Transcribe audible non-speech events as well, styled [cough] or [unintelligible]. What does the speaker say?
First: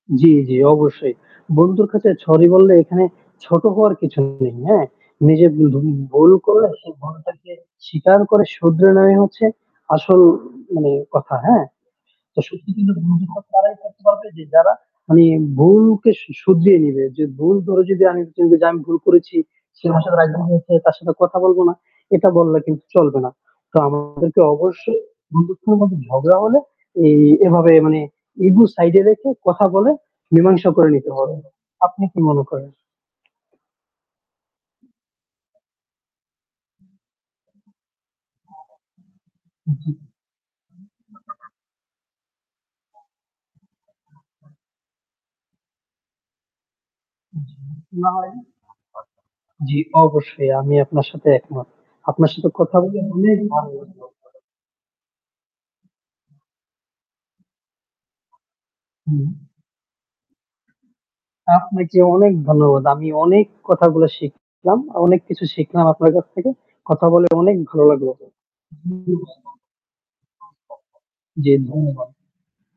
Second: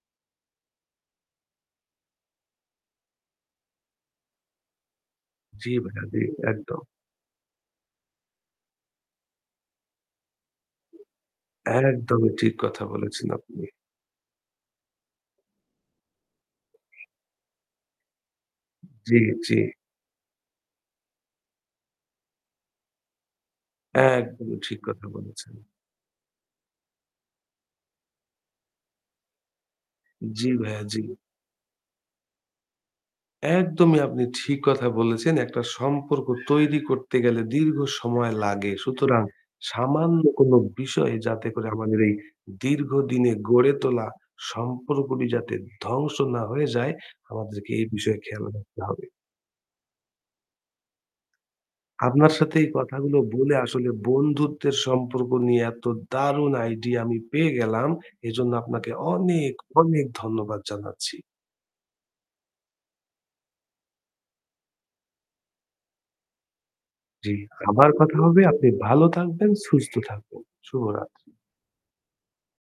জী, জী। অবশ্যই। বন্ধুর কাছে সরি বললে এখানে ছোট হওয়ার কিছু নেই হ্যাঁ? নিজে জি ধু ভাইয়া, জি ভুল করলে একদম। সেই ভুলটাকে স্বীকার করে শুধরে নেয়াই হচ্ছে আসল মানে কথা হ্যাঁ? একদমই তো ঠিক সত্যি কথা কিন্তু বলেছেন [unintelligible] আপনি। তারাই করতে পারবে যে যারা মানে ভুলকে শু শুধরিয়ে নিবে যে, "ভুল ধরে যদি আমি, যে আমি ভুল জী, করেছি, জী। সে [unintelligible] তার সাথে কথা বলবো না।" এটা বললে কিন্তু চলবে না। [unintelligible] একদমই ঠিক অবশ্যই কথা বলেছেন! বন্ধুত্বর মধ্যে ঝগড়া হলে এই এভাবে মানে ইগো সাইড এ রেখে কথা বলে জী মীমাংসা ভাইয়া, করে জী। নিতে হবে। আপনি কি মনে করেন? একদমই আপনি ঠিক কথা বলেছেন। একটা সম্পর্ক তৈরি করতে গেলে দীর্ঘ সময় লাগে। সুতরাং হুম, হুম। সামান্য কোনো বিষয় যাতে করে আমাদের এই দীর্ঘ দিনে গড়ে তোলা সম্পর্কটি যাতে ধ্বংস না হয়ে যায়, উ জি। আমাদেরকে এই না বিষয়ে হয় খেয়াল রাখতে হবে। জী, অবশ্যই। আমি আপনার সাথে একমত। আপনার আপনার সাথে সাথে এই কথা বলে কথাগুলো অনেক বলে ভালো আসলে লাগলো। [unintelligible] বন্ধুত্বের সম্পর্ক নিয়ে এত দারুন আইডিয়া আমি পেয়ে গেলাম। এজন্য আপনাকে হুম। অনেক, অনেক ধন্যবাদ জানাচ্ছি। আপনাকে অনেক ধন্যবাদ। আমি অনেক কথাগুলো শিখলাম অনেক কিছু শিখলাম আপনার কাছ থেকে। কথা বলে জী, অনেক ভালো আবার লাগলো। কথা হবে আপনি ভালো থাকবেন, সুস্থ থাকবেন। শুভরাত্রি। জী, ধন্যবাদ।